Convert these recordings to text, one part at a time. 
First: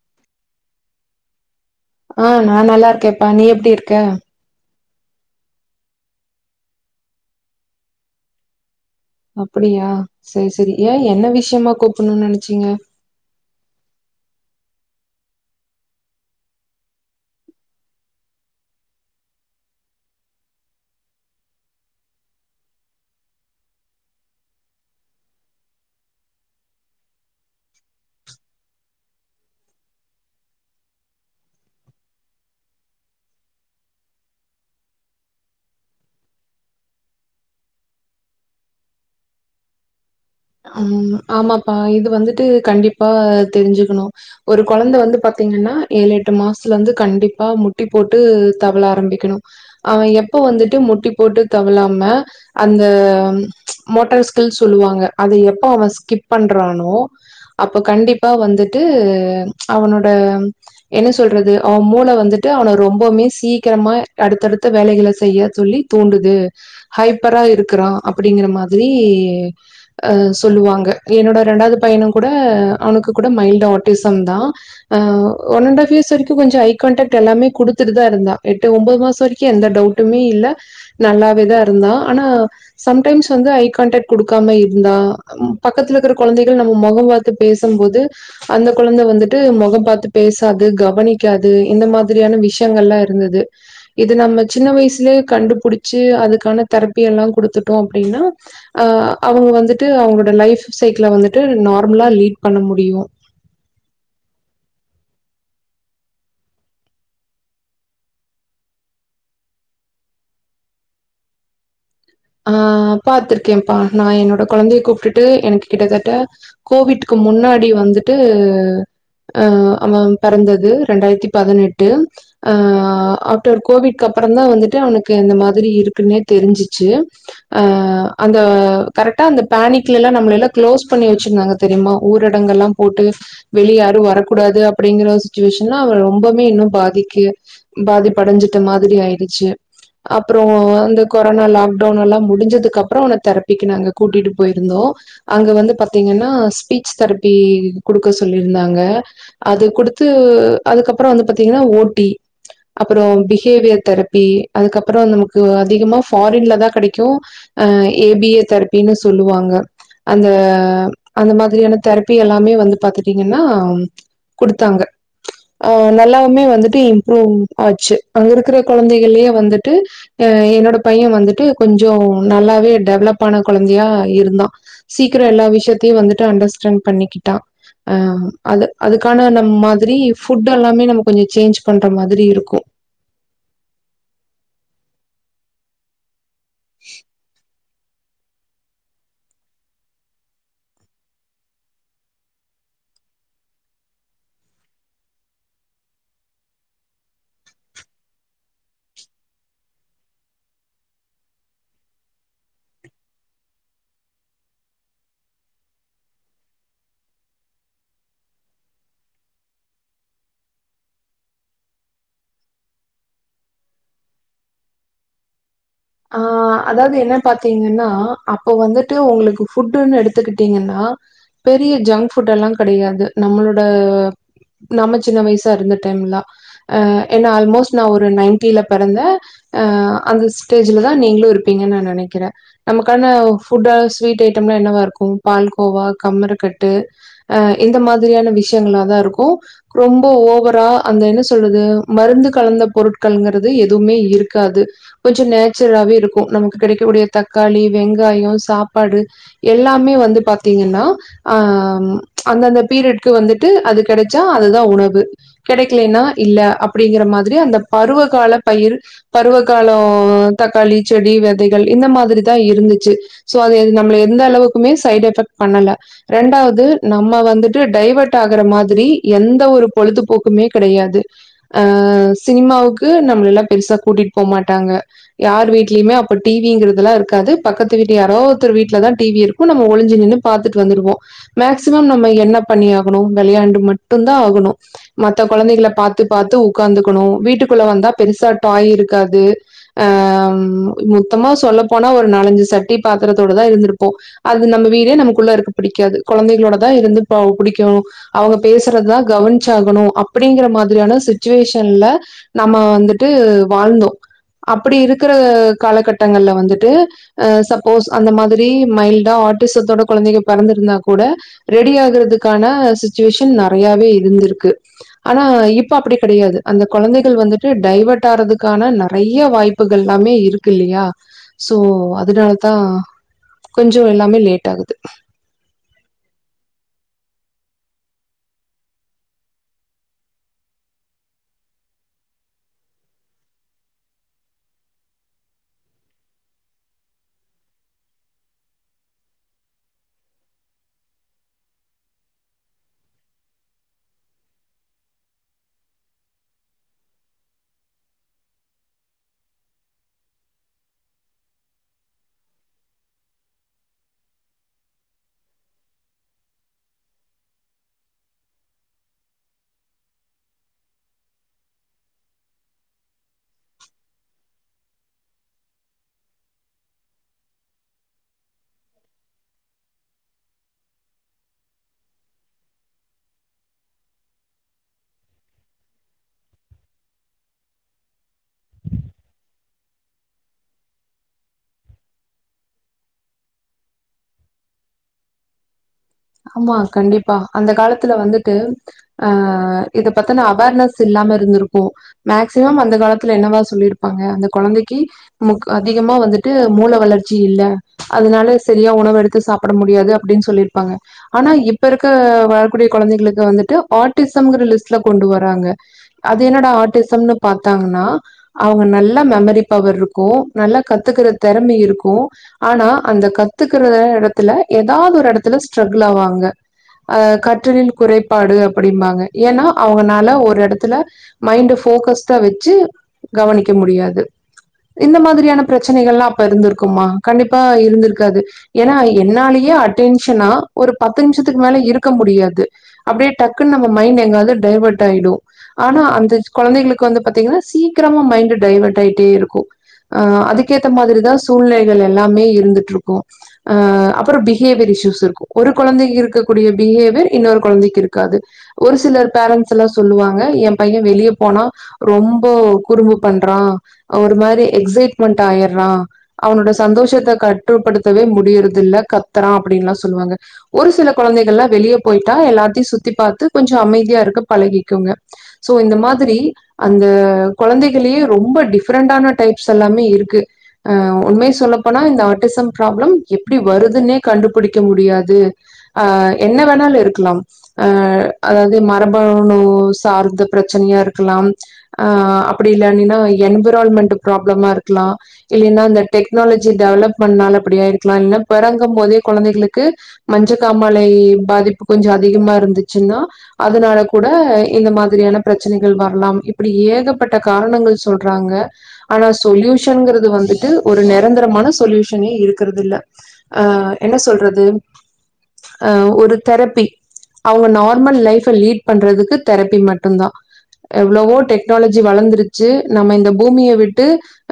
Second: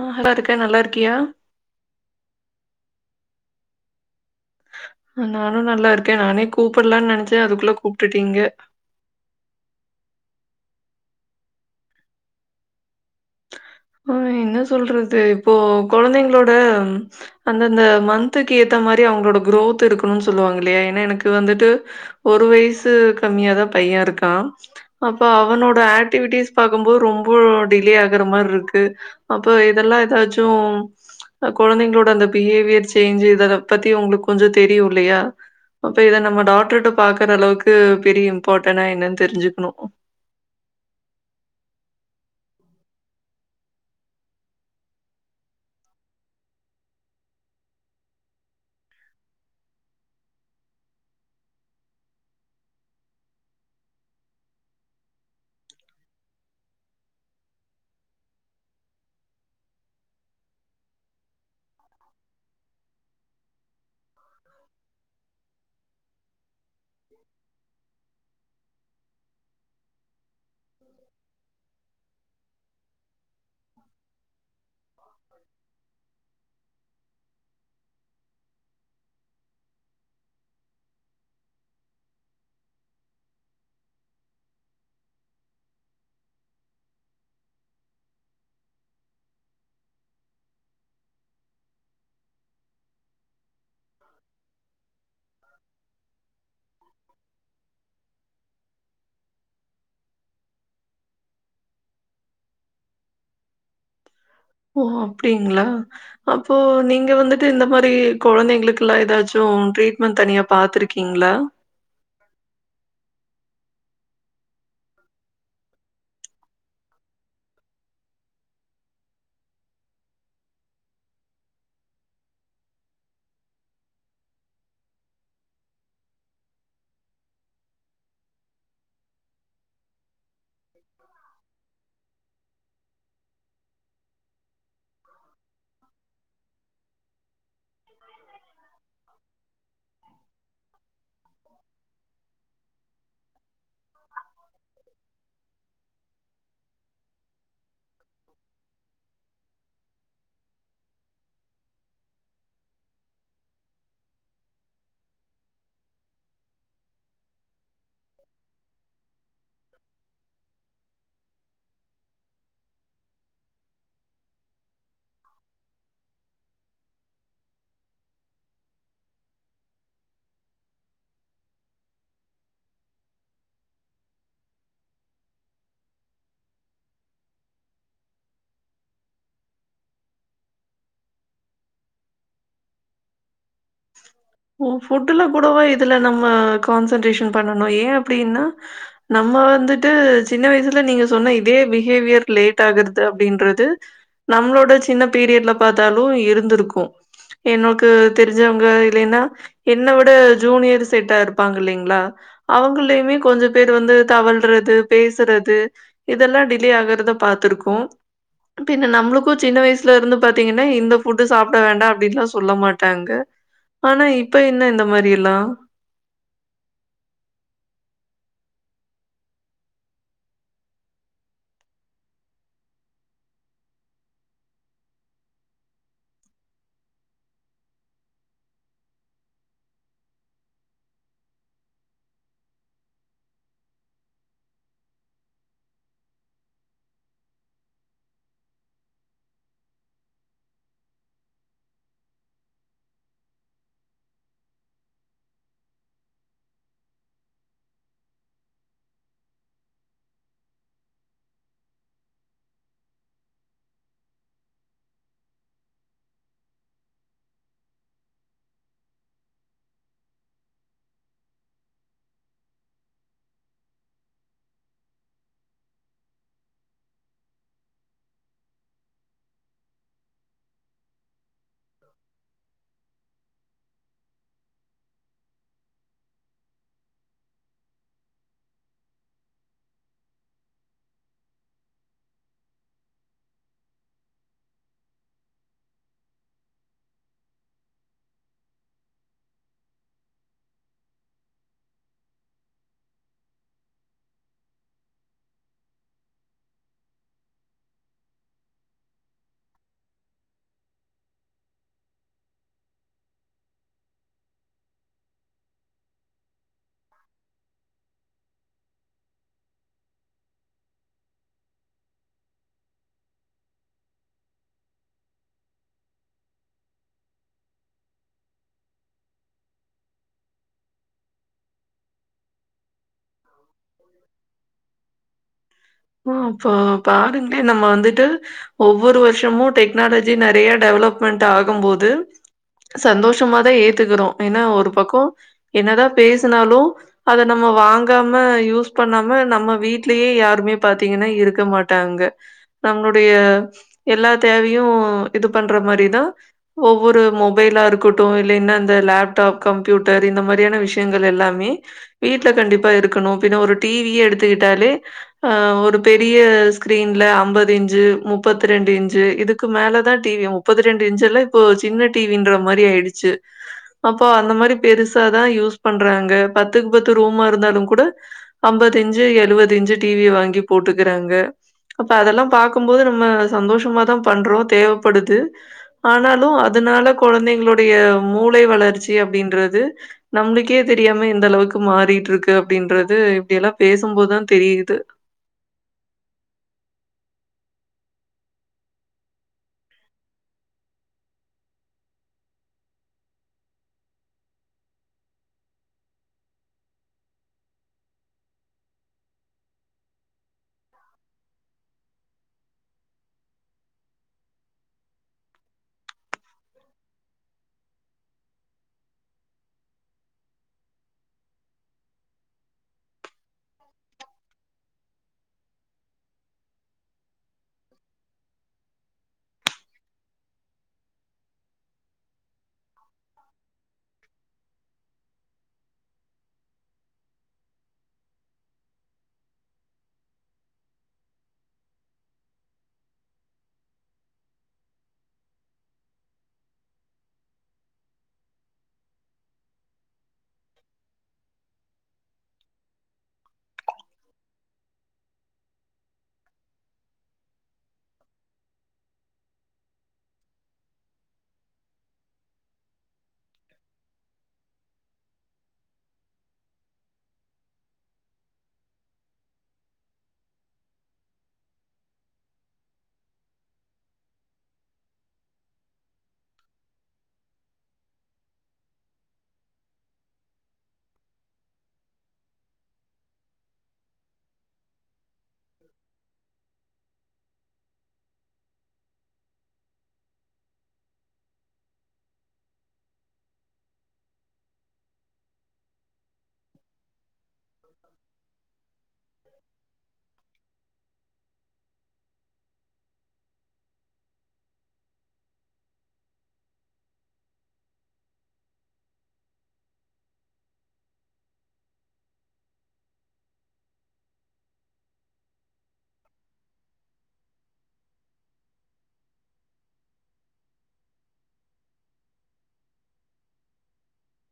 ஆ hello இருக்கேன் நல்லா இருக்கியா ஆ நான் நல்லா இருக்கேன்ப்பா நீ எப்படி இருக்க நானும் நல்லா இருக்கேன் நானே கூப்படலாம்னு நினைச்சேன் அதுக்குள்ள கூப்பிட்டுட்டீங்க அப்படியா சரி சரி ஏன் என்ன விஷயமா கூப்பணும்னு நினைச்சீங்க ஆஹ் என்ன சொல்றது இப்போ குழந்தைங்களோட அந்தந்த மந்த்துக்கு ஏத்த மாரி அவங்களோட குரோத் இருக்கணும்னு சொல்லுவாங்க இல்லையா ஏன்னா எனக்கு வந்துட்டு ஒரு வயசு கம்மியாதான் பையன் இருக்கான் அப்ப அவனோட ஆக்டிவிட்டிஸ் பாக்கும்போது ரொம்ப டிலே ஆகுற மாரி இருக்கு அப்ப இதெல்லாம் ஏதாச்சும் குழந்தைங்களோட அந்த பிஹேவியர் சேஞ்ச் இத பத்தி உங்களுக்கு கொஞ்சம் தெரியும் இல்லையா அப்ப இத நம்ம டாக்டர்ிட்ட பாக்குற அளவுக்கு பெரிய இம்பார்டன்னா என்னன்னு தெரிஞ்சுக்கணும் ஹம் ஆமாப்பா இது வந்துட்டு கண்டிப்பா தெரிஞ்சுக்கணும் ஒரு குழந்தை வந்து பாத்தீங்கன்னா ஏழு எட்டு மாசத்துல வந்து கண்டிப்பா முட்டி போட்டு தவள ஆரம்பிக்கணும் அவன் எப்ப வந்துட்டு முட்டி போட்டு தவழாம அந்த மோட்டார் ஸ்கில் சொல்லுவாங்க அதை எப்ப அவன் ஸ்கிப் பண்றானோ அப்ப கண்டிப்பா வந்துட்டு அவனோட என்ன சொல்றது அவன் மூளை வந்துட்டு அவனை ரொம்பவுமே சீக்கிரமா அடுத்தடுத்த வேலைகளை செய்ய சொல்லி தூண்டுது ஹைப்பரா இருக்கிறான் அப்படிங்கிற மாரி ஆ சொல்லுவாங்க என்னோட ரெண்டாவது பையனும் கூட அவனுக்கு கூட மைல்ட ஆட்டிசம் தான் ஆ ஒன் அண்ட்ஹஃப் இயர்ஸ்க்கும் கொஞ்சம் ஐ கான்டாக்ட் எல்லாமே கொடுத்துட்டு தான் இருந்த எட்டு ஒன்பது மாசம் வரைக்கும் எந்த டவுட்டுமே இல்ல நல்லாவேதான் இருந்தான் ஆனா சம்டைம்ஸ் வந்து ஐ கான்டாக்ட் கொடுக்காம இரு இருந்தா பக்கத்துல இருக்கிற குழந்தைகள் நம்ம முகம் பார்த்து பேசும்போது அந்த குழந்தை வந்துட்டு முகம் பார்த்து பேசாது கவனிக்காது இந்த மாதிரியான விஷயங்கள் எலாம் இருந்தது இது நம்ம சின்ன வயசுலயே கண்டுபிடிச்சு அதுக்கான தெரப்பி எல்லாம் குடுத்துட்டோம் அப்படின்னா ஆ அவங்க வந்து வந்துட்டு அவங்களோட லைஃப் சைக்கில வந்துட்டு நார்மலா லீட் பண்ண முடியும் ஓ அப்டிங்களா அப்போ நீங்க வந்துட்டு இந்த மாதரி குழந்தைங்களுக்குெல்லாம் ஏதாச்சும் ட்ரீட்மெண்ட் தனியா பாத்துிருக்கீங்களா ஆ பாார்த்திருக்கேன்ப்பா நான் என்னோட குழந்தைய கூப்பிட்டுட்டு எனக்கு கிட்டத்தட்ட கோவிட்கு முன்னாடி வந்துட்டு ஆ அவன் பிறந்தது ரெண்டாயிரத்தி பதினெட்டு ஆ ஆஃப்டர் கோவிட்கு அப்புறம தான் வந்துட்டு அவனுக்கு இந்தந்த மாதிரி இருக்குன்னே தெரிஞ்சிச்சு ஆ அந்த கரெக்டா அந்த பேனிக்ல எல்லாம் நம்மள எல்லாம் க்ளோஸ் பண்ணி வச்சிருந்தாங்க தெரியுமா ஊரடங்க எல்லாம் போட்டு வெளிய யாரும் வரக்கூடாது அப்படிங்கிற சுச்சுவேஷன்லாம் அவ ரொம்பவுமே இன்னும் பாதிக்கு பாதிப்படைஞ்சுிட்ட மாதிரி ஆயிடுச்சு அப்புறம் அந்த கொரோனா லாக்ட ன் எல்லாம் முடிஞ்சதுக்குப்புறம் உன தரப்பு பக்குங்க கூட்டிட்டு போயிருந்தோம் அங்க வந்து பத்து [inaudible] ஸ்பீச் தெரபி குடுக்க சொல்லி இருந்தாங்க அது குடுத்து அதுக்கப்புறம் வந்து பாத்தீங்கன்னா ஓட்டி அப்புறம் பிஹேவியர் தெரபி அதுக்கு அப்புறம் நமக்கு அதிகமா ஃபாரின்ல தான் கெடைக்கும் ஏபிஏ தரப்பின்னு சொல்லுவாங்க அந்த அந்த மாதிரியான தெரப்பி எல்லாமே வந்து பாத்துட்டீங்கன்னா கொடுத்தாங்க ஆ நல்லாமே வந்துட்டு இம்ப்ரூவ் ஆச்சு அங்க இருக்கிற குழந்தைகள்யே வந்துட்டு ஆ என்னோட பையன் வந்துட்டு கொஞ்சம் நல்லாவே டெவலப் ஆன கொழந்தையா இருந்தான் சீக்கிரம் எல்லா விஷயத்தையும் வந்துட்டு அண்டர்ஸ்டாண்ட் பண்ணிக்கிட்டான் அஹ் அது அதுக்கான நம் மாதிரி ஃபுட் எல்லாமே நம்ம கொஞ்சம் சேஞ்ச் பண்ற மாதிரி இருக்கும் ஓ ஃபுட்டு்லாம் கூடவா இதுல நம் ம கான்சென்ட்ரேஷன் பண்ணோ னும் ஏன் அப்டின்னா நம்ம வந்துட்டு சின்ன வயசுல நீங்க சொன்ன இதே பிஹேவியர் லேட் ஆகுது அப்டின்றது நம்மளோட சின்ன பீரியட்ல பாத்தாலும் இருந்திருக்கும் எனொக்கு தெரி ஞ்சவங்க இல்லைன்னா என்னை விட ஜூனியர் செட்டா இருப்பாங்க இல்லைங்களா அவங்கயுமே கொஞ்சம் பேர் வந்து தவழ்றது பேசுறது இதெல்லாம் டிலே ஆகறத பாத்துருக்கோம் பின் நம்மளுக்கும் சின்ன வயசுல இருந்து பாத்தீங்கன்னா இந்த ஃபுட் சாப்ட வேண்டாம் அப்டின்னுல்லாம் சொல்ல மாட்டாங்க ஆனா இப்ப என்ன இந்த மாதி எல்லாம் ஆஹ் அதாவது என்ன பாத்தீங்கன்னா அப்ப வந்துட்டு உங்களுக்கு ஃபுட்டுன்னு எடுத்துக்கிட்டீங்கன்னா பெரிய ஜங்க் ஃபுட் எல்லாம் கிடையாது நம்மளோட நம்ம சின்ன வயசா இருந்த டைம்லாம் அஹ் ஏன்னா ஆல்மோஸ்ட் நான் ஒரு நைன்ட்டில பிறந்தேன் அஹ் அந்த ஸ்டேஜ்ல தான் நீங்களும் இருப்பீங்கன்னு நான் நினைக்கிறேன் நமக்கான ஃபுட் ஸ்வீட் ஐட்டம் எலாம் என்னவா இருக்கும் பால்கோவா கம்மரக்கட்டு அஹ் இந்த மாதிரியான விஷயங்கள தான் இருக்கும் ரொம்ப ஓவரா அந்த என்ன சொல்றது மருந்து கலந்த பொருட்கள்ங்கிறது எதுவுமே இருக்காது கொஞ்சொ நேச்சுரலாவே இருக்கு நமக்கு கெடைக்கக்கூடிய தக்காளி வெங்காயோ சாப்பாடு எல்லாமே வந்து பாத்தீங்கன்னா அ ம் அந்தந்த பீரியட்கு வந்துட்டு அது கெடச்சா அதுதான் உணவு கெடைக்கலன்னா இல்ல அப்டிங்கிற மாதிரி அந்த பருவகால பயிர் பருவகால ம் தக்காளி செடி வெதைகள் இந்த மாதிரிதா இருந்துச்சு சோ அது நம்பள எந்த அளவுக்குமே சைட் எஃபெக்ட் பண்ணல ரெண்டாவது நம்ம வந்துட்டு டைவர்ட் ஆகுற மாதிரி எந்த ஒரு பொழுதுபோக்குமே கெடையாது அ சினிமாவுக்கு நம்பளல்லம் பெருசா கூட்டிட் போமாட்டாங்க யார் வீட்லியிமே அப்ப டிவிங்கிறதலா இருக்காது பக்கத்து வீட்டு யாரோவொருத்தர் வீட்லதா டிவி இருக்கு நம்ம ஒளிஞ்சு நின்னு பாத்துட்டு வந்துருவோ மேக்ஸிமம் நம்ம என்ன பண்ணி ஆகணு விளையாண்டு மட்டுந்தா ஆகணு மத்த கொழந்தைகள பாத்து பாத்து உக்காந்துக்கணு வீட்டுக்குள்ள வந்தா பெருசா டாய் இருக்காது ஆ மொத்தமா சொல்லப் போனா ஒரு நாலஞ்சு சட்டி பாத்தரத்தோடதா இருந்திருப்போ அது நம்ப வீடு நமக்குள்ள இருக்க பிடிக்காது கொழந்தைகளோடதா இருந்து ப புடிக்கு அவுங்க பேசுறததா கவனிச்சாகணு அப்டிங்கிற மாதிரியான சுச்சுவேஷன்ல நம்ம வந்துட்டு வாழ்ந்தோ அப்படி இருக்கிற காலகட்டங்கள்ல வந்துட்டு ஆ சப்போஸ் அந்த மாதிரி மைல்டா ஆட்டிசத்தோட கொழந்தைக பெறந்திருந்தா கூட ரெடி ஆகுறதுக்கான சிச்சுவேஷன் நெறையாவே இருந்திருக்கு ஆனா இப்ப அப்டி கெடையாது அந்த கொழந்தைகள் வந்துட்டு டைவர்ட் ஆறதுக்கான ந நெறைய வாய்ப்புகள் எல்லாமே இருக்கு இல்லையா சோ அதனாலதா கொஞ்சொ எல்லாமே லேட் ஆகுது பாருங்க நம்ம வந்துட்டு ஒவ்வொரு வர்ஷமும் டெக்னாலஜி நெறைய டெவலமெண்ட் ஆகும்போது சந்தோஷமா தா ஏத்துக்கறோ ஏனா ஒரு பக்கம் என்னதா பேஸ்னாலு அத நம்ம வாங் காம யூஸ் பண்ணாம நம்ம வீட்லயே யாருமே பாத்தீங்கன்னா இருக்க மாட்டாங்க நம்முடைய எல்லா தேவையு இது பண்ற மாரிதா ஒவ்வொரு மொபைலா இருக்கட்டு இல்லேனா அந்த லேப்டாப் கம்ப்யூட்டர் இந்த மாதிரியான விஷ்யங்கள் எல்லாமே வீட்ல கண்டிப் ப இருக்கணு பின்ன ஒரு டிவியே எடுத்து கிட்டாலே ஆ ஒரு பெரிய ஸ்கிரீன்ல அம்பது இஞ்சு முப்பத்ரண்டு இஞ்சு இதுக்கு மேல தா டிவி முப்பத்ரெண்டு இஞ்செல்லா இப்ப சின்ன டிவின்ற மாரி ஆயிடுச்சு அப்போ அந்த மாரி பெருசா தா யூஸ் பண்றாங்க பத்துக்கு பத்து ரூமா இருந்தாலு கூட அம்பது இஞ்சு எழுவது இஞ்சு டீவி வாங்கி போட்டுக்கிறாங்க அப்ப அதெல்லா பாக்கும்போது நம்ப சந்தோஷமா தா பண்றோ தேவப்படுது ஆனாலு அதனால கொழந்தைங்களுடைய மூளை வளர்ச்சி அப்டின்றது நம்பளுக்கே தெரியாம எந்தளவுக்கு மாறிட்ருக்கு அப்டின்றது இப்டியல்லா பேசும்போதுதா தெரியுது ஆமா கண்டிப்பா அந்த காலத்துல வந்துட்டு ஆ இத பத்தன்ன அவேர்னஸ் இல்லாம இருந்திருக்கு மேக்ஸிமம் அந்த காலத்துல என்னவா சொல்லியிருப்பாங்க அந்த கொழந்தைக்கு முக் அதிகமா வந்துட்டு மூள வளர்ச்சி இல்ல அதனால சரியா உணவு எடுத்து சாப்பிட முடியாது அப்டின்னு சொல்லிருப் பாங்க ஆனா இப்ப இருக்க வரக்கூடிய கொழந்தைகளுக்கு வந்துட்டு ஆர்டிசம்ங்கிற லிஸ்ட்ல கொண்டு வராங்க அது என்னடா ஆர்டிசம்னு பாத்தாங்கன்னா அவங்க நல்லா மெமரி பவர்ருக்கு நல்ல கத்துக்கற தெறமை இருக்கு ஆனா அந்த கத்துக்கற ஆ எடத்துல எதாவது ஒரு எடத் துல ஸ்ட்ரகுல் ஆவாங்க ஆ கற்றலில் குறைபாடு அப்டிம்பாங்க ஏன்னா அவங்கனால ஒரு எடத்துல மைண்ட ஃபோக்கஸ்டா வச்சு கவனிக்க முடியாது இந்த மாதிரியான பெரச்சனைகலா அப்ப இருந்துருக்குமா கண்டிப்பா இருந்துருக்காது ஏன்னா என்னாலயே அட்டென் ச்சினா ஒரு பத்து நிம்ஷத்துக்கு மேல இருக்க முடியாது அப்டியே டக்குன்னு நம்ப மைண்ட் எங்கவாது டைவர்ட் ஆயிடு ஆனா அந்த கொழந்தங்களுக்கு வந்து பாத்திங்கன்னா சீக்கிரமா மைண்டு டைவர்ட் ஆயிட்டேயிருக்கு ஆ அதுக்கேத்த மாரி தா சூழ்நிலைகள் எல்லாமே இருந்துட்டுருக்கு ஆ அப்பறோ பிஹேவியர் இஷுஸ் [unintelligible] ஒரு கொழந்தைக்கு இருக்கக்கூடிய பிஹேவியர் இன்னொரு கொழந்தைக்கு இருக்காது ஒரு சிலர் பேரண்ட்ஸ்ஸெல்லா சொல்லுவாங்க ஏ பைய வெளிய போனா ரொம்பொ குறும்பு பண்றா ஆ ஒரு மாரி எக்சைட்மெண்ட்டாயிறா அவனோட சந்தோஷத்த கட்டுப்படுத்தவே முடியறது இல்ல கத்துறா அப்டின்லா சொல்லுவாங்க ஒரு சில கொழந்தைகள்லா வெளிய போயிட்டா எல்லாத்தையு சுத்தி பாத்து கொஞ்ச அமைதியா இருக்க பழகிங்குங்க சோ இந்த மாதிரி அந்த கொழந்தைகள்லயே ரொம்ப டிஃப்ரண்டான டைப்ஸ் எல்லாமே இருக்கு ஆ உண்மை சொல்லப்போனா இந்த ஆட்டிசம் ப்ராப்ளம் எப்டி வருதுன்னே கண்டுபிடிக் க்க முடியாது ஆ என்ன வேணாலு இருக்கலாம் அ அதாவது மரபணு சார்ந்த பிரச்சனையா இருக்கலாம் ஆ அப்படி இல்லனின்னா என்வரால்மெண்ட் ப்ராப்ளமா இருக்கலா இல்லைன்னா இந்த டெக்னாலஜி டெவலப் இதனால இப்பிடி இருக்லா இல்ல பெறக்கம்போதே கொழந்தைளுக் வந்து மஞ்ச காாமலை பாதிப்பு கொஞ்ச அதிகமா இருந்துச்சுன்னா அதனால கூட இந்த மாதிரியான பிரச்சனைகள் வரலா இப்படி ஏகப்பட்ட காரணங்கள் சொல்றாங்க ஆனா சொல்யூஷன்ங்கிறது வந்துட்டு ஒரு நிரந்தரமான சொல்யூஷனே இருக்கிறது இல்ல ஆ என்ன சொல்றது அ ஒரு தெரப்பி அவங்க நார்மல் லைஃப லீட் பண்றதுக்கு தெரப்பி மட்டு தா எவ்வளவோ டெக்னாலஜி வளர்ந்துருச்சு நம்ம இந்த பூமியை விட்டு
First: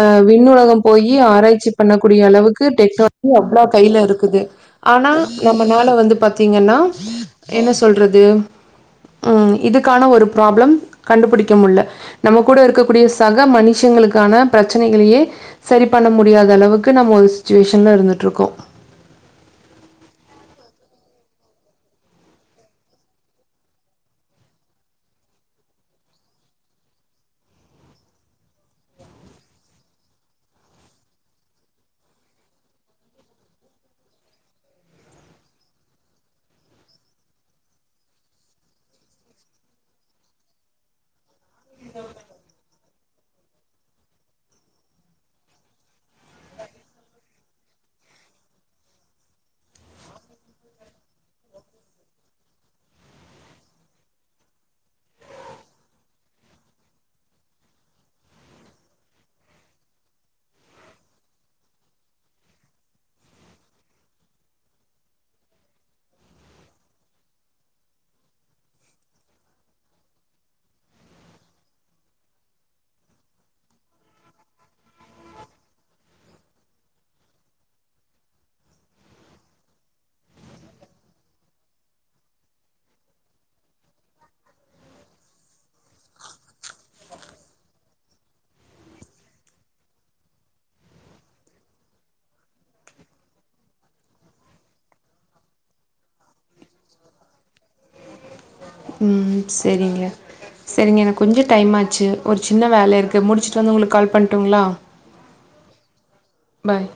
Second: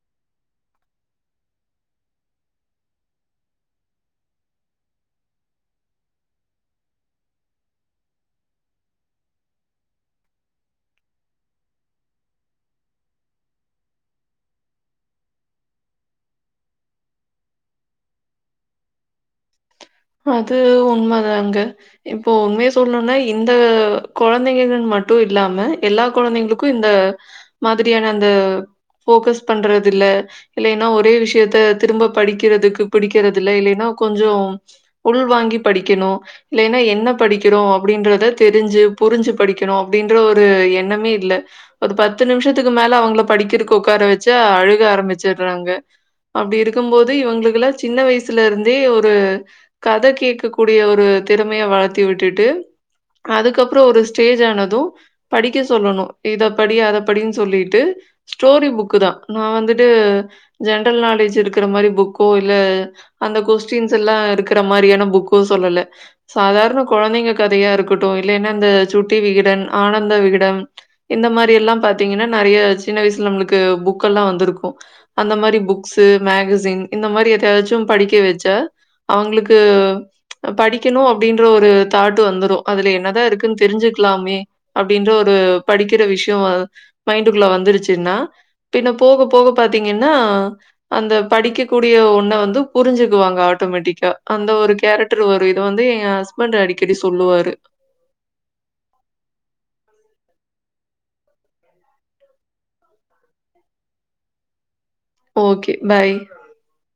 அ விண்ணுலகம் போயி ஆராய்ச்சி பண்ணக்கூடிய அளவுக்கு டெக்னாலஜி அவ்வளவு கையில இருக்குது ஆனா நம்மனால வந்து பாத்தீங்கன்னா என்ன சொல்றது ம் இதுக்கான ஒரு ப்ராப்ளம் கண்டுபுடிக்க முடில நம்ம கூட இருக்கக்கூடிய சக மனுஷங்களுக்கான பிரச்சனைகளையே சரி பண்ண முடியாத அளவுக்கு நம்ம ஒரு சிட்வேஷன்ல இருந்துட்டு இருக்கோ அது உண்ம தாங்க இப்போ உண்மைய சொல்ணுனா இந்த கொழந்தைங்க மட்டு இல்லாம எல்லா கொழந்தைங்களுக்கு இந்த மாதிரியான அந்த போக்கஸ் பண்றது இல்ல இல்லைன்னா ஒரே விஷயத்த திரும்ப படிக்கிறதுக்கு பிடிக்கறது இல்ல இல்லைன்னா கொஞ்ச உள் வாாங்கி படிக்கணு இல்லன்னா என்ன படிக்கிறோ அப்படின்றத தெரிஞ்சு புரிஞ்சு படிக்கணு அப்டின்ற ஒரு எண்ணமே இல்ல ஒரு பத்து நிமிஷத்துக்கு மேல அவங்கள படிக்கிறக்கு உட்கார வச்சா அழுக ஆரம்பிச்சடுறாங்க அப்டி இருக்கு போது இவங்களுக்கு எல்லா சின்ன வயசுல இருந்தே ஒரு கதை கேட்க கூடிய ஒரு திறமையை வளர்த்தி விட்டுட்டு அதுக்கப்பறம் ஒரு ஸ்டேஜ் ஆனது படிக்க சொல்லணு இத படி அத படினு சொல்லிட்டு ஸ்டோரி புக்கு தா நான் வந்துட்டு ஜென்ரல் நாலேஜ் இருக்கிற மாதிரி புக்கோ இல்ல அந்த கொஸ்டின்ஸ் எல்லா இருக் இருக்குற மாரியான புக்கு சொல்லல சாதாரண கொழந்தைங்க கதையா இருக்கட்டு இல்லன்னா இந்த சுட்டி விகிடன் ஆனந்த விகிடம் இந்த மாரி எல்லா பாத்தீங்கன்னா நறைய சின்ன வயசுல நம்மளுக்கு புக்கல்லா வந்துருக்கு அந்த மாரி புக்ஸ் மேகசின் இந்த மாரி எதையாச்சு படிக்க வச்சா அவங்களுக்கு படிக்கணு அப்படின்ற ஒரு தாட்டு வந்துடு அதுல என்னதா இருக்குன்னு தெரிஞ்சுக்கலாமே அப்படின்ற ஒரு படிக்கிற விஷய மைண்டுக்குள்ள வந்துருச்சுன்னா பின் போக போக பாத்தீங்கன்னா அந்த படிக்கக்க கூடிய ஒண்ண வந்து புரிஞ்சுக்குவாங்க ஆட்டோமேட்டிக் அந்த ஒரு கேரட்டர் வரு இத வந்து எ ஹஸ்பண்ட் அடிக்கடி சொல்லுவாரு ம் சரிங்க சரிங்க எனக்கு கொஞ்ச டைமாச்சு ஒரு சின்ன வேல இருக்கு முடிச்சுட்டு வந்து உங்களுக்கு கால் பண்ணட்டுங்களா ஓகே பாய் பாய்